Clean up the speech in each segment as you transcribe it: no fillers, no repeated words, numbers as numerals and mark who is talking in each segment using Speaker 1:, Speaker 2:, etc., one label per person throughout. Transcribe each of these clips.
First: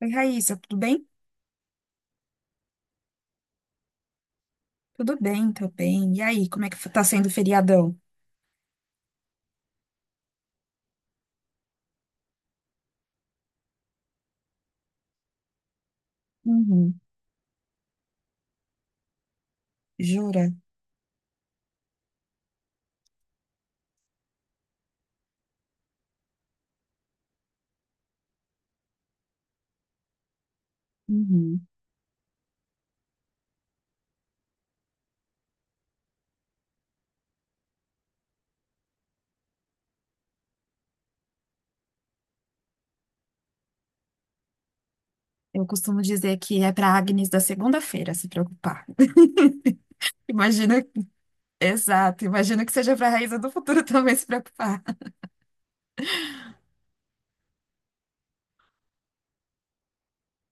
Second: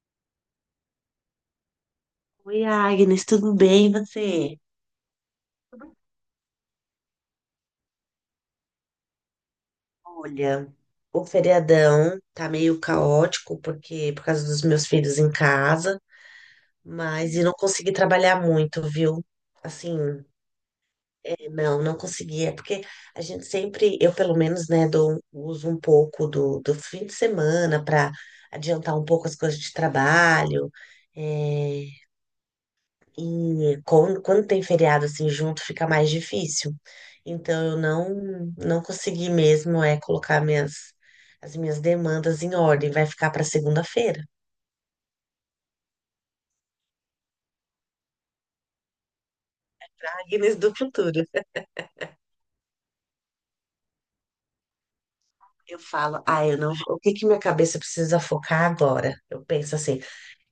Speaker 1: Oi, Raíssa, tudo bem?
Speaker 2: Oi, Agnes, tudo bem? E você?
Speaker 1: Tudo bem, tô bem. E aí, como é que tá sendo o feriadão?
Speaker 2: Olha, o feriadão tá meio caótico por causa dos meus filhos em casa,
Speaker 1: Uhum.
Speaker 2: mas não consegui trabalhar muito, viu? Assim,
Speaker 1: Jura?
Speaker 2: não consegui. É porque a gente sempre, eu pelo menos, né, uso um pouco do fim de semana para adiantar um pouco as coisas de trabalho.
Speaker 1: Uhum.
Speaker 2: é, E quando tem feriado assim junto, fica mais difícil. Então eu não consegui mesmo é colocar minhas as minhas demandas em ordem. Vai ficar para segunda-feira.
Speaker 1: Eu costumo dizer que é pra Agnes da segunda-feira se preocupar.
Speaker 2: Agnes do
Speaker 1: Imagina,
Speaker 2: futuro.
Speaker 1: exato, imagina que seja pra Raíssa do futuro também se preocupar.
Speaker 2: Eu falo, ah, eu não, o que que minha cabeça precisa focar agora? Eu penso assim.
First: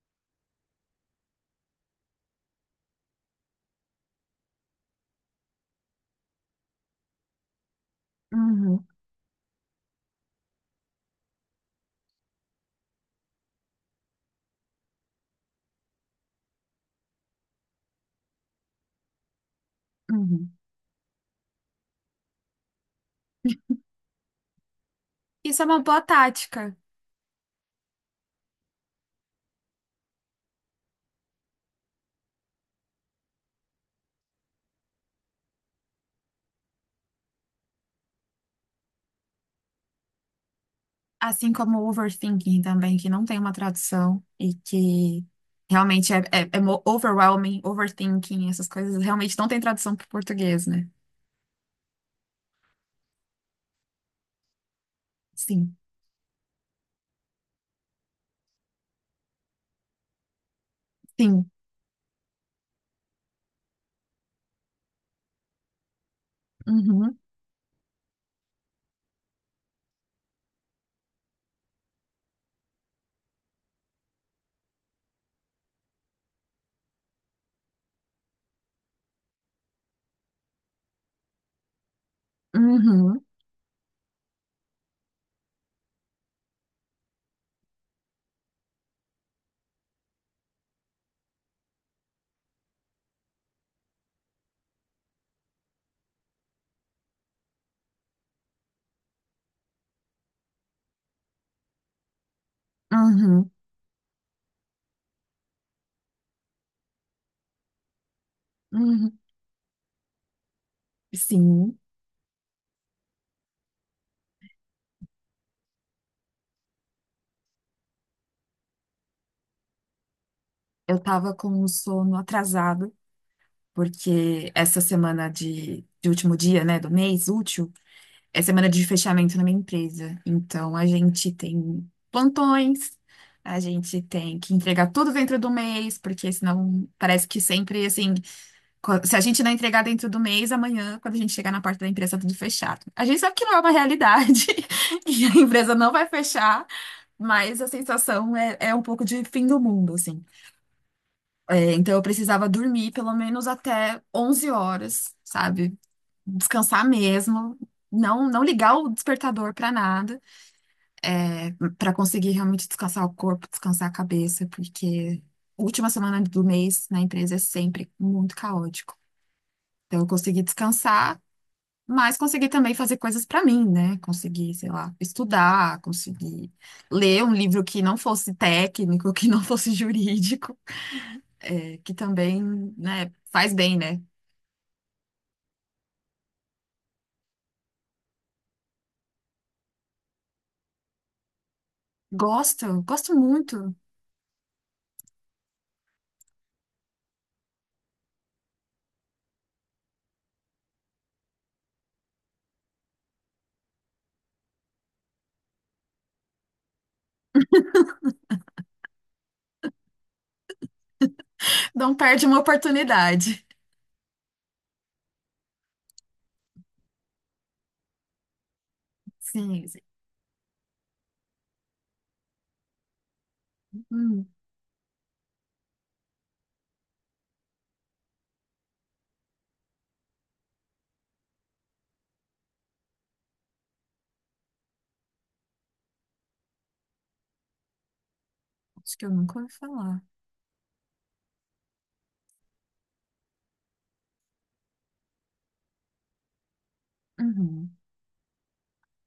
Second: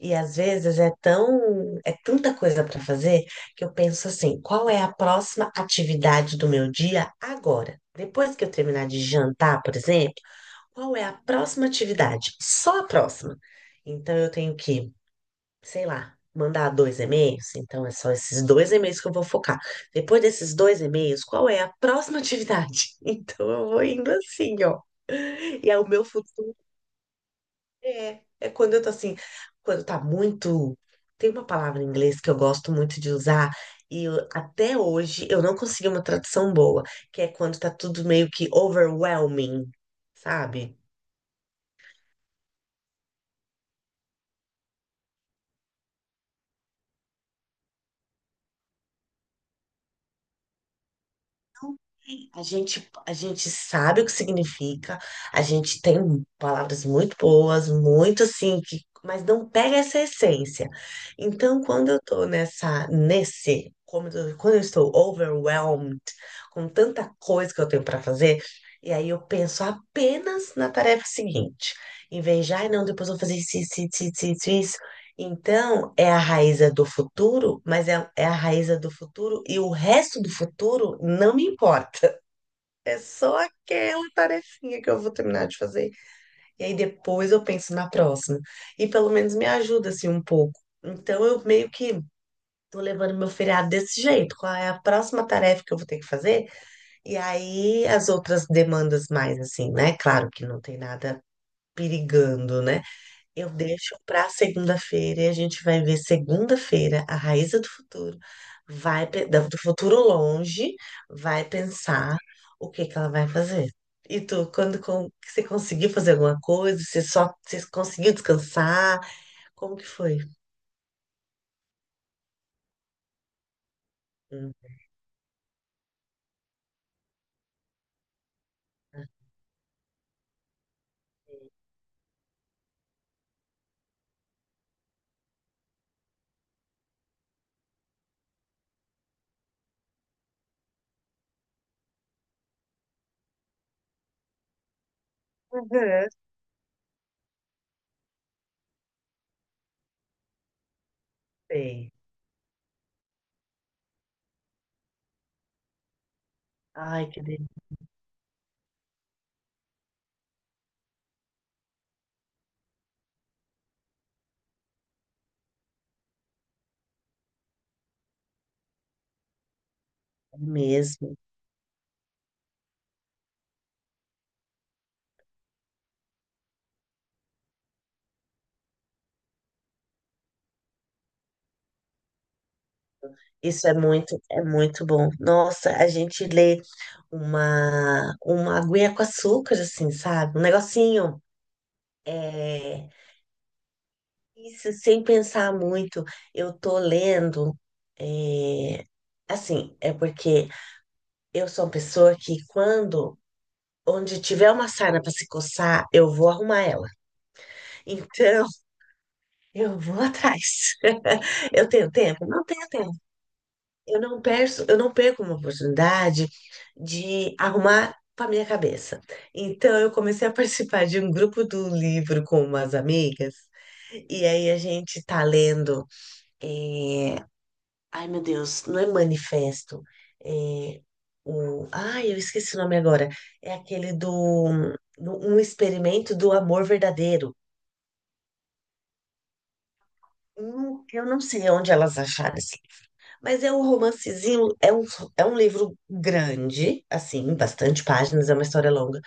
Speaker 2: E às vezes é tão, é tanta coisa para fazer que eu penso assim, qual é a próxima atividade do meu dia agora? Depois que eu
Speaker 1: Uhum,
Speaker 2: terminar de jantar, por exemplo, qual é a próxima atividade? Só a próxima. Então eu tenho que, sei lá, mandar dois e-mails. Então é só esses dois e-mails que eu vou focar. Depois
Speaker 1: uhum.
Speaker 2: desses dois e-mails, qual é a próxima atividade? Então eu vou indo assim, ó.
Speaker 1: Isso é
Speaker 2: E aí
Speaker 1: uma
Speaker 2: o
Speaker 1: boa
Speaker 2: meu futuro
Speaker 1: tática,
Speaker 2: é quando eu tô assim, quando tá muito. Tem uma palavra em inglês que eu gosto muito de usar. Até hoje eu não consegui uma tradução boa, que é quando tá tudo meio que overwhelming, sabe?
Speaker 1: assim como o overthinking também, que não tem uma tradução e que realmente é overwhelming, overthinking, essas coisas realmente não tem tradução para o português, né?
Speaker 2: A gente sabe o que significa, a
Speaker 1: Sim,
Speaker 2: gente tem palavras muito boas, muito assim, que, mas não pega essa essência.
Speaker 1: sim.
Speaker 2: Então, quando eu tô nessa, nesse, como eu- quando eu estou overwhelmed com tanta
Speaker 1: Uhum.
Speaker 2: coisa que eu tenho para fazer, e aí eu penso apenas na tarefa seguinte, em vez de, ai, não, depois eu vou fazer isso, isso, isso, isso, isso, isso. Então, é a raiz do futuro, mas é a raiz do futuro, e o resto do futuro não me importa. É
Speaker 1: Uhum,
Speaker 2: só aquela tarefinha que eu vou terminar de fazer. E aí depois eu penso na próxima. E pelo menos me ajuda assim um pouco. Então eu meio que tô levando meu feriado desse jeito. Qual é a próxima tarefa que eu vou ter que fazer? E aí as outras demandas mais assim, né? Claro que não tem nada perigando, né? Eu
Speaker 1: uhum,
Speaker 2: deixo para segunda-feira e a gente vai ver segunda-feira a Raíza do futuro. Vai
Speaker 1: uhum.
Speaker 2: do futuro longe, vai
Speaker 1: Sim,
Speaker 2: pensar o que que ela vai fazer. E tu, você conseguiu fazer alguma coisa, você conseguiu descansar? Como que foi?
Speaker 1: eu tava com o sono atrasado, porque
Speaker 2: Hum.
Speaker 1: essa semana de último dia, né, do mês útil, é semana de fechamento na minha empresa. Então, a gente tem plantões, a gente tem que entregar tudo dentro do mês, porque senão parece que sempre, assim, se a gente não entregar dentro do mês, amanhã, quando a gente chegar na parte da empresa, tá tudo fechado. A gente sabe que não é uma realidade, e a empresa não vai
Speaker 2: Uhum,
Speaker 1: fechar. Mas a sensação é, é um pouco de fim do mundo, assim. É,
Speaker 2: sei.
Speaker 1: então eu precisava dormir pelo menos até 11 horas, sabe? Descansar
Speaker 2: Ai, que
Speaker 1: mesmo,
Speaker 2: delícia
Speaker 1: não ligar o despertador pra nada, pra conseguir realmente descansar o corpo, descansar a cabeça, porque última semana do mês na empresa é sempre muito caótico. Então eu consegui
Speaker 2: mesmo.
Speaker 1: descansar, mas consegui também fazer coisas pra mim, né? Consegui, sei lá, estudar, consegui ler um livro que não fosse técnico, que não fosse jurídico. É, que também, né, faz
Speaker 2: Isso é
Speaker 1: bem, né?
Speaker 2: muito bom. Nossa, a gente lê uma aguinha com açúcar assim, sabe? Um negocinho.
Speaker 1: Gosto,
Speaker 2: é
Speaker 1: gosto muito.
Speaker 2: Isso, sem pensar muito, eu tô lendo, é, assim, é porque eu sou uma pessoa que onde tiver uma sarna para se coçar, eu vou arrumar ela. Então, eu vou atrás. Eu tenho
Speaker 1: Não perde
Speaker 2: tempo?
Speaker 1: uma
Speaker 2: Não tenho tempo.
Speaker 1: oportunidade.
Speaker 2: Eu não perco uma oportunidade de arrumar para minha cabeça.
Speaker 1: Sim,
Speaker 2: Então,
Speaker 1: sim.
Speaker 2: eu comecei a participar de um grupo do livro com umas amigas. E
Speaker 1: Hum,
Speaker 2: aí a gente tá lendo. eh, Ai, meu Deus, não é manifesto. É Ai, eu esqueci o nome agora. É aquele um experimento do amor verdadeiro.
Speaker 1: acho que eu nunca ouvi falar.
Speaker 2: Eu não sei onde elas acharam esse. Mas é um romancezinho, é um livro grande, assim,
Speaker 1: Uhum.
Speaker 2: bastante páginas, é uma história longa.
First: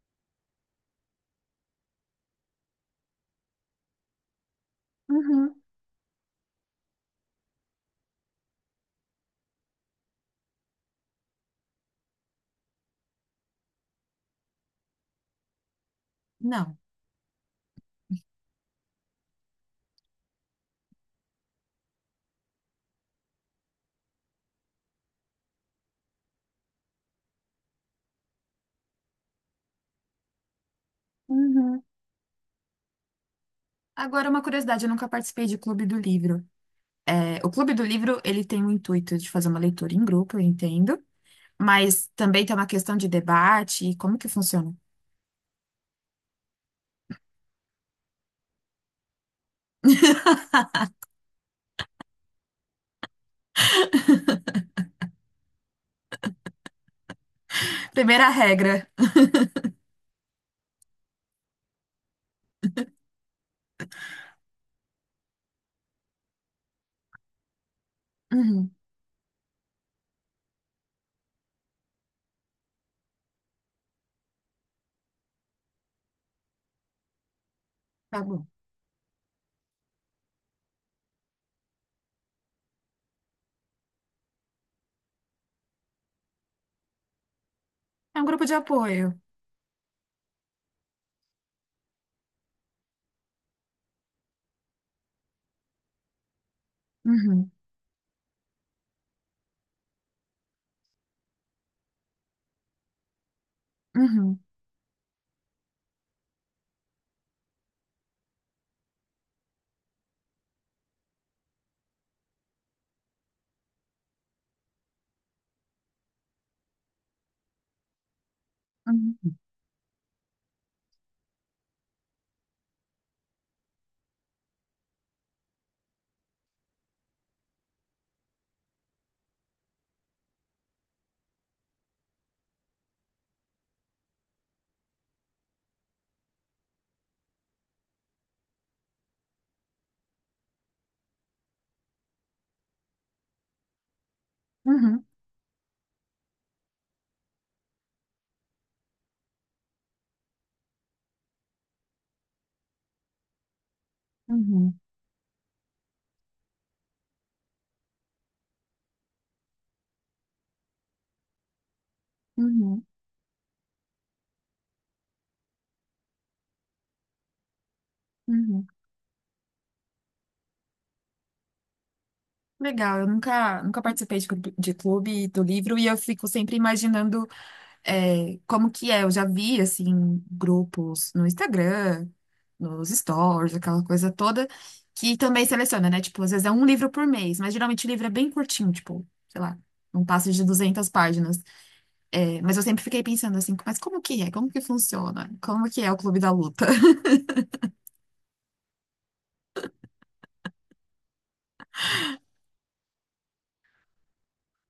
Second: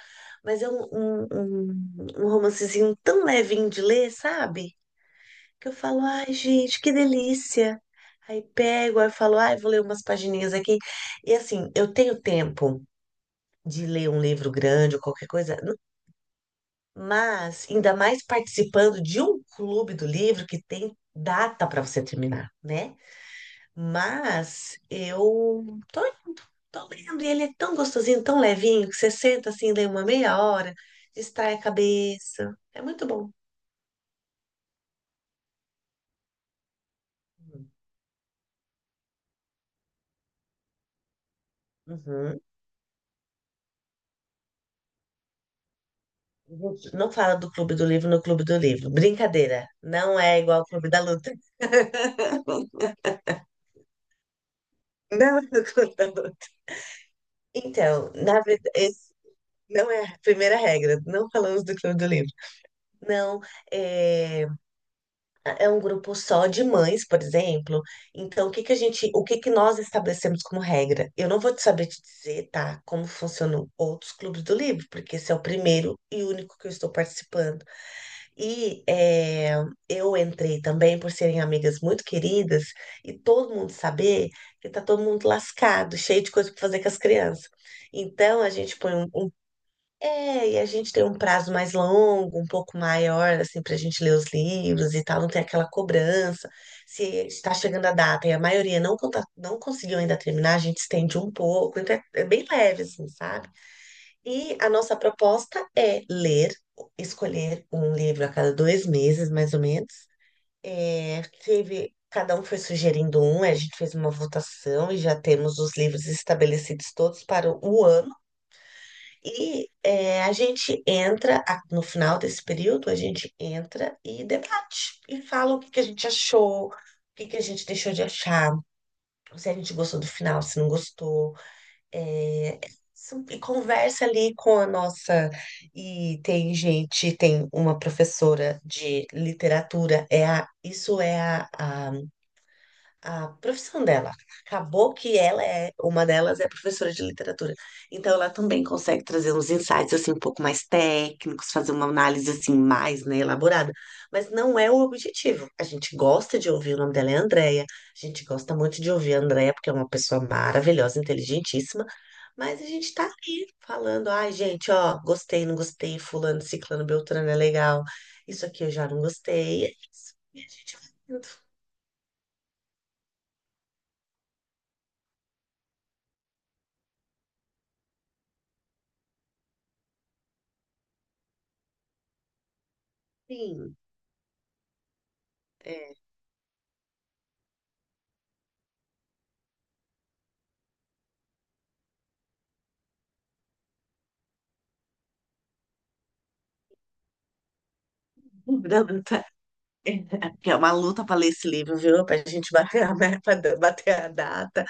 Speaker 2: Mas é um romancezinho tão levinho de ler, sabe?
Speaker 1: Uhum.
Speaker 2: Que eu falo, ai, gente, que delícia. Aí pego, aí eu falo, ai, vou ler umas pagininhas aqui. E assim, eu tenho tempo de ler um livro grande ou qualquer coisa.
Speaker 1: Não.
Speaker 2: Mas ainda mais participando de um clube do livro que tem data para você terminar, né? Mas eu tô indo, tô lendo, e ele é tão gostosinho, tão levinho, que você senta assim, lê uma meia hora, distrai a
Speaker 1: Uhum.
Speaker 2: cabeça. É muito bom.
Speaker 1: Agora, uma curiosidade, eu nunca participei de Clube do Livro. É, o Clube do Livro, ele tem o intuito de fazer uma leitura em grupo, eu entendo, mas
Speaker 2: Uhum.
Speaker 1: também tem uma questão de debate e como que funciona.
Speaker 2: Gente, não fala do Clube do Livro no Clube do Livro. Brincadeira. Não é igual ao Clube da Luta. Não é do Clube da Luta. Então,
Speaker 1: Primeira
Speaker 2: na verdade,
Speaker 1: regra.
Speaker 2: esse não é a primeira regra. Não falamos do Clube do Livro. Não, é, é um grupo só de mães, por exemplo. Então,
Speaker 1: Uhum.
Speaker 2: o que que nós estabelecemos como regra? Eu não vou te saber te dizer, tá, como funcionam outros clubes do livro, porque esse é o primeiro e único que eu estou participando.
Speaker 1: Tá bom.
Speaker 2: E eu entrei também por serem amigas muito queridas e todo mundo saber que tá todo mundo lascado, cheio de coisa para fazer com as crianças.
Speaker 1: É um
Speaker 2: Então
Speaker 1: grupo
Speaker 2: a
Speaker 1: de
Speaker 2: gente põe um,
Speaker 1: apoio.
Speaker 2: um- E a gente tem um prazo mais longo, um pouco maior, assim, para a gente ler os livros e tal, não tem aquela cobrança. Se
Speaker 1: Uhum.
Speaker 2: está chegando a data e a maioria não conseguiu ainda terminar, a gente estende um pouco, então é bem leve, assim, sabe?
Speaker 1: Uhum.
Speaker 2: E a nossa proposta é ler, escolher um livro a cada dois meses, mais ou menos. É, teve, cada um foi sugerindo um, a gente fez uma votação e já temos os livros estabelecidos todos para o ano.
Speaker 1: Uhum.
Speaker 2: E a gente entra, no final desse período, a gente entra e debate, e fala o que que a gente achou, o que que a gente deixou de achar, se a gente gostou do final, se não gostou. É, e conversa ali com a nossa. E tem gente, tem uma professora de literatura, é a, isso é a profissão dela. Acabou
Speaker 1: Uhum.
Speaker 2: que uma delas é professora de literatura. Então ela também consegue trazer uns insights assim um pouco mais técnicos, fazer uma análise assim mais, né, elaborada. Mas não é
Speaker 1: Uhum.
Speaker 2: o objetivo. A gente gosta de ouvir, o nome dela é Andréia. A gente gosta muito de ouvir a Andréia, porque é uma pessoa maravilhosa, inteligentíssima, mas a
Speaker 1: Uhum,
Speaker 2: gente tá ali falando, ai, gente, ó, gostei, não gostei, fulano, ciclano, beltrano é legal. Isso aqui
Speaker 1: uhum.
Speaker 2: eu já não gostei. É isso. E a gente vai indo.
Speaker 1: Legal, eu nunca participei de clube do livro e eu fico sempre imaginando é, como que é. Eu já vi, assim, grupos no Instagram, nos stories,
Speaker 2: Sim,
Speaker 1: aquela coisa toda, que também seleciona,
Speaker 2: é.
Speaker 1: né? Tipo, às vezes é um livro por mês, mas geralmente o livro é bem curtinho, tipo, sei lá, não passa de 200 páginas. É, mas eu sempre fiquei pensando assim, mas como que é? Como que funciona? Como que é o Clube da Luta?
Speaker 2: Luta. É uma luta para ler esse livro, viu? Pra gente bater a meta, bater a data.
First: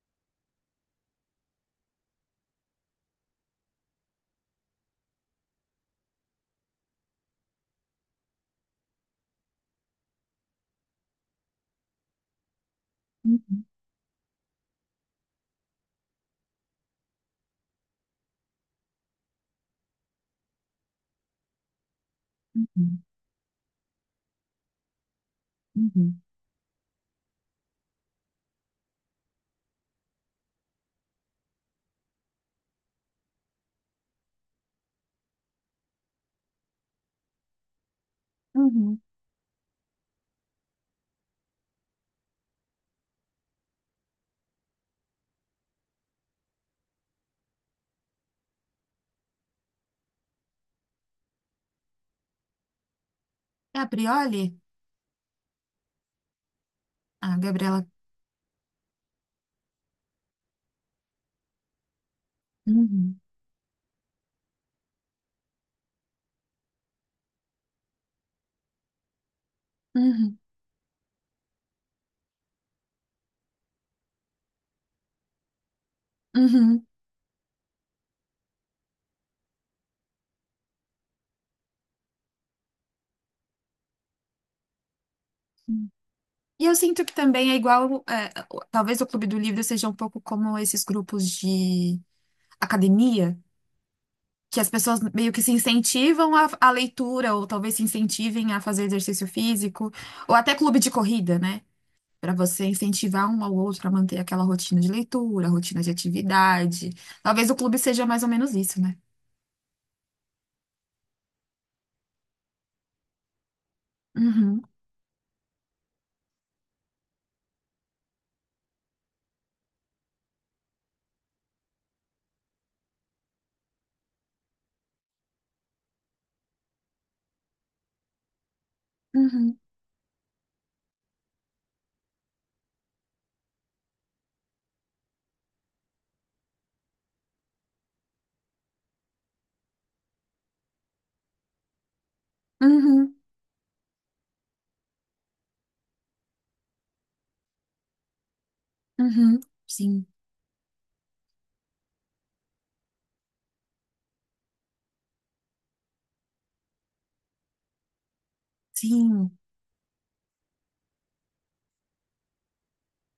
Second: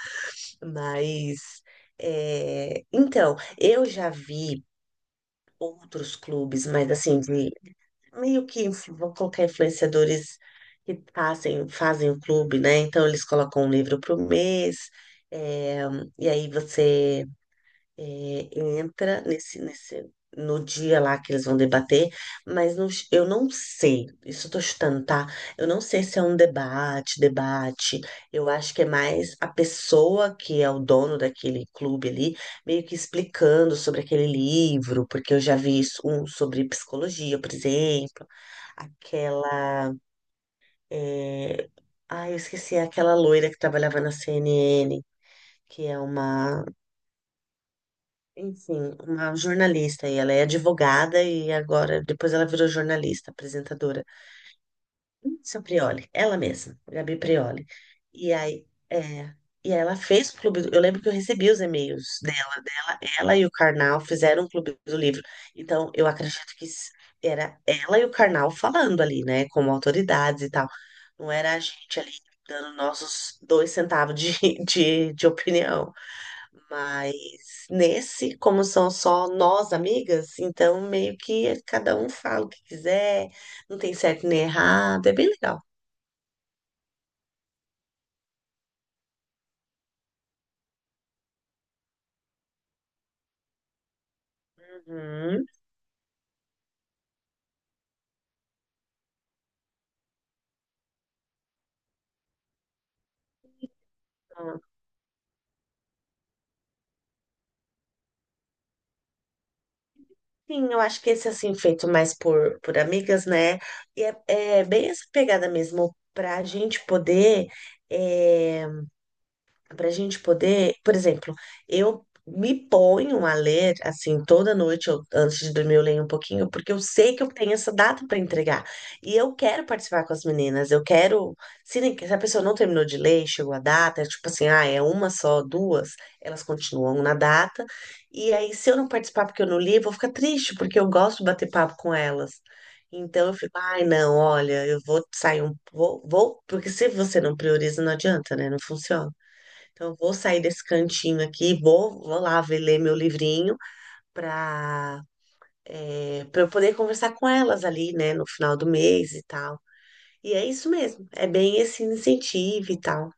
Speaker 2: Mas, então, eu já vi outros clubes, mas assim, de meio que vou colocar influenciadores que fazem o clube, né? Então eles colocam um livro por mês, é, e aí você entra no dia lá que eles vão debater, mas não,
Speaker 1: Uhum,
Speaker 2: eu não sei, isso eu tô chutando, tá? Eu não sei se
Speaker 1: uhum,
Speaker 2: é um debate, debate. Eu acho que é mais a pessoa que é o dono daquele clube ali, meio que explicando sobre aquele livro, porque eu já vi isso, um sobre psicologia, por exemplo,
Speaker 1: uhum.
Speaker 2: aquela... é, ai, eu esqueci, é aquela loira que trabalhava na CNN, que é uma enfim, uma jornalista, e ela é advogada, e agora, depois ela virou jornalista,
Speaker 1: É a
Speaker 2: apresentadora.
Speaker 1: Prioli?
Speaker 2: Seu Prioli, ela mesma, Gabi
Speaker 1: Ah, a
Speaker 2: Prioli.
Speaker 1: Gabriela.
Speaker 2: E aí, e ela fez o clube do, eu lembro que eu recebi os e-mails dela,
Speaker 1: Uhum.
Speaker 2: ela e o Karnal fizeram o clube do livro. Então, eu acredito que era ela e o Karnal falando ali, né, como
Speaker 1: Uhum,
Speaker 2: autoridades e tal. Não era a gente ali dando nossos dois centavos de, de opinião.
Speaker 1: uhum.
Speaker 2: Mas nesse, como são só nós amigas, então meio que cada um fala o que quiser, não tem certo nem errado, é bem legal.
Speaker 1: E eu sinto que também é igual, é, o- talvez o Clube do Livro seja um pouco como esses grupos de academia, que as pessoas meio que
Speaker 2: Uhum.
Speaker 1: se incentivam à leitura, ou talvez se incentivem a fazer exercício físico, ou até clube de corrida, né? Para você incentivar um ao outro a manter aquela rotina de leitura, rotina de atividade. Talvez o clube seja mais ou menos isso, né?
Speaker 2: Sim, eu acho que esse assim, feito mais por amigas, né? E é,
Speaker 1: Uhum,
Speaker 2: é bem essa pegada mesmo, pra gente poder. eh, Para a gente poder, por exemplo, eu me ponho a ler assim toda noite, antes de dormir eu leio um pouquinho, porque eu sei que eu tenho essa data para entregar e eu
Speaker 1: uhum,
Speaker 2: quero participar com as meninas. Eu quero, se a pessoa não terminou de ler e chegou a data, é tipo assim, ah, é uma, só duas, elas continuam na data. E aí, se eu não participar porque eu não li, eu vou ficar triste, porque eu gosto de bater papo com elas.
Speaker 1: uhum,
Speaker 2: Então eu fico, ai, não, olha, eu vou sair, vou porque, se você não prioriza, não adianta, né, não funciona.
Speaker 1: uhum.
Speaker 2: Então, eu
Speaker 1: Sim,
Speaker 2: vou sair desse cantinho aqui, vou lá ver, ler meu livrinho para para eu poder conversar com elas ali, né, no final do mês e
Speaker 1: sim.
Speaker 2: tal. E é isso mesmo, é bem esse incentivo e tal.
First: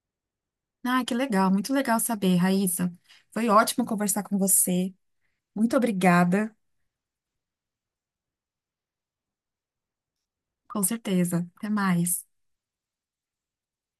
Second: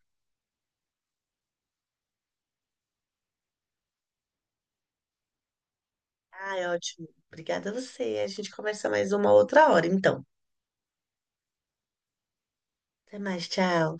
Speaker 1: Ah, que legal, muito legal saber, Raíssa. Foi ótimo conversar com você. Muito obrigada.
Speaker 2: Ah, é ótimo. Obrigada a você. A gente conversa mais uma outra hora, então.
Speaker 1: Com certeza. Até mais.
Speaker 2: Até mais, tchau.